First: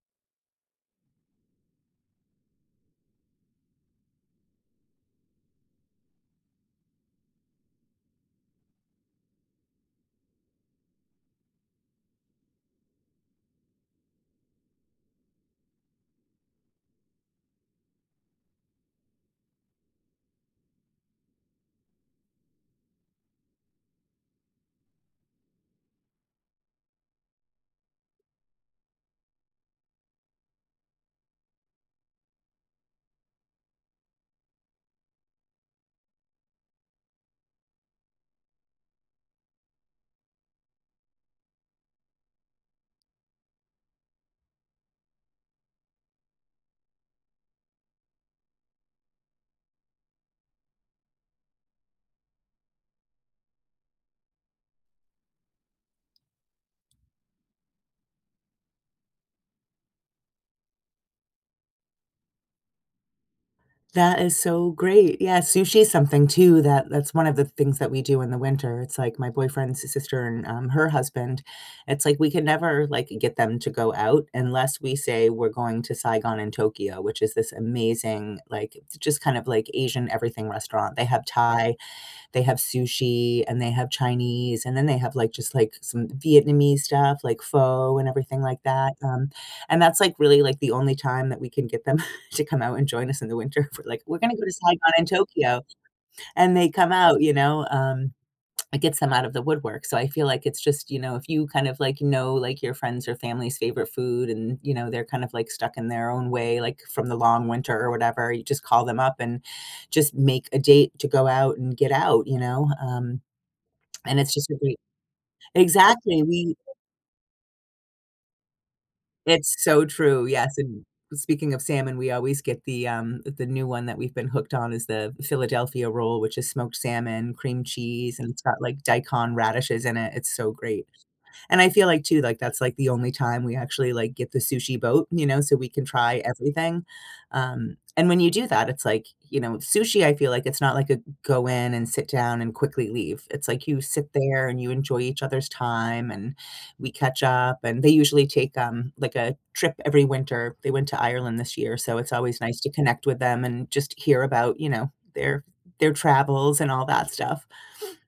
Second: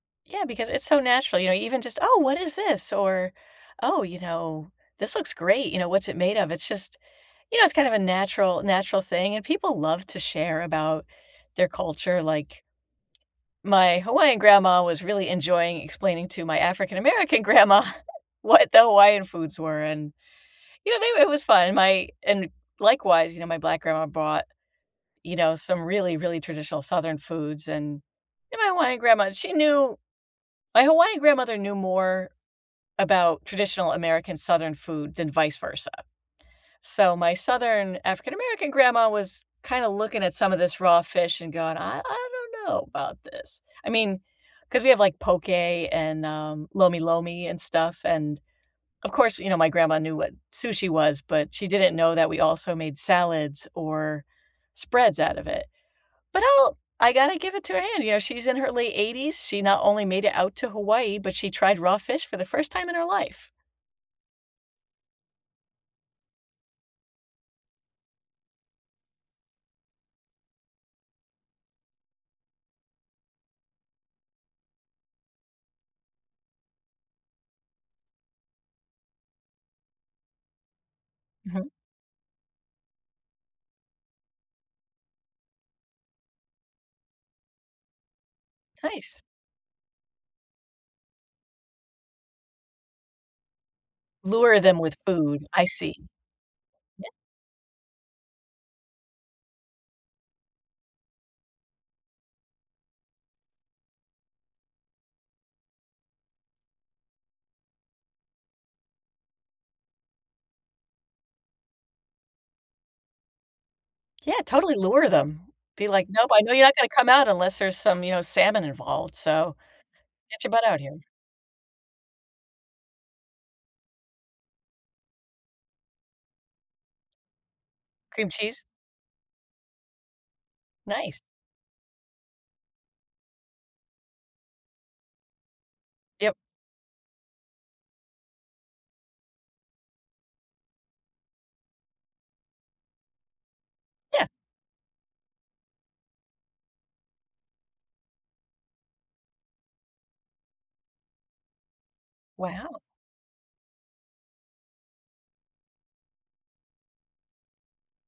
Yeah, because it's so natural, you know? Even just, "Oh, what is this?" or, "Oh, you know, this looks great, you know, what's it made of?" It's just, you know, it's kind of a natural natural thing, and people love to share about their culture, like my Hawaiian grandma was really enjoying explaining to my African-American grandma what the Hawaiian foods were, and, you know, they w it was fun, and my and likewise, you know, my black grandma brought, you know, some really, really traditional southern foods, and and my Hawaiian grandma, she knew My Hawaiian grandmother knew more about traditional American southern food than vice versa. So my southern African-American grandma was kinda looking at some of this raw fish and going, "I I don't know about this," I mean, 'cause we have, like, poke and, um, lomi-lomi and stuff, and of course, you know, my grandma knew what sushi was, but she didn't know that we also made salads or spreads out of it. But I'll I gotta give it to her hand, you know, she's in her late 80s, she not only made it out to Hawaii, but she tried raw fish for the 1st time in her life. That is so great, yeah, sushi is something too that that's one of the things that we do in the winter, it's like, my boyfriend's si sister and, um, her husband, it's like we can never, like, get them to go out unless we say we're going to Saigon& Tokyo, which is this amazing, like, j just kind of like Asian everything restaurant, they have Mhm. Thai, they have sushi, and they have Chinese, and then they have, like, just like some Vietnamese stuff like pho and everything like that, Nice. um, and that's, like, really, like, the only time that we can get them to come out and join us in the winter. We're like, "We're gonna go to Lure them with Saigon& food, Tokyo," I see. and they come Yeah. out, you know, um, it get them out of the woodwork, so I feel like it's just, you know, if you kind of like know, like, your friends or family's favorite food and, you know, they're kind of like stuck in their own way, like, from the long winter or whatever, you just call them up and just make a date to go out and get out, you know? Um, and Yeah, it's just a totally great lure them. Be like, Exactly, "Nope, I know we you're not gonna come out unless there's some, you know, salmon involved, It's so so true, get your yes, butt out and here." speaking of salmon, we always get the, um uh, the new one that we've been hooked on is the Philadelphia roll, which is smoked salmon, cream cheese, Cream and it's got, cheese? like, daikon radishes in it, it's so great. Nice. And I feel like too, like, that's, like, the only time we actually, like, get the sushi boat, you know, so we can try Yep. everything, um, and when you do that, it's like, you know, sushi, I feel like it's not, like, a go in and sit down and quickly leave, it's like you sit Yeah. there and you enjoy each other's time and we catch up, and they usually take, um, like, a trip every winter, they went to Ireland this year so it's always nice to Wow. connect with them and just hear about, you know, their their travels and all that stuff.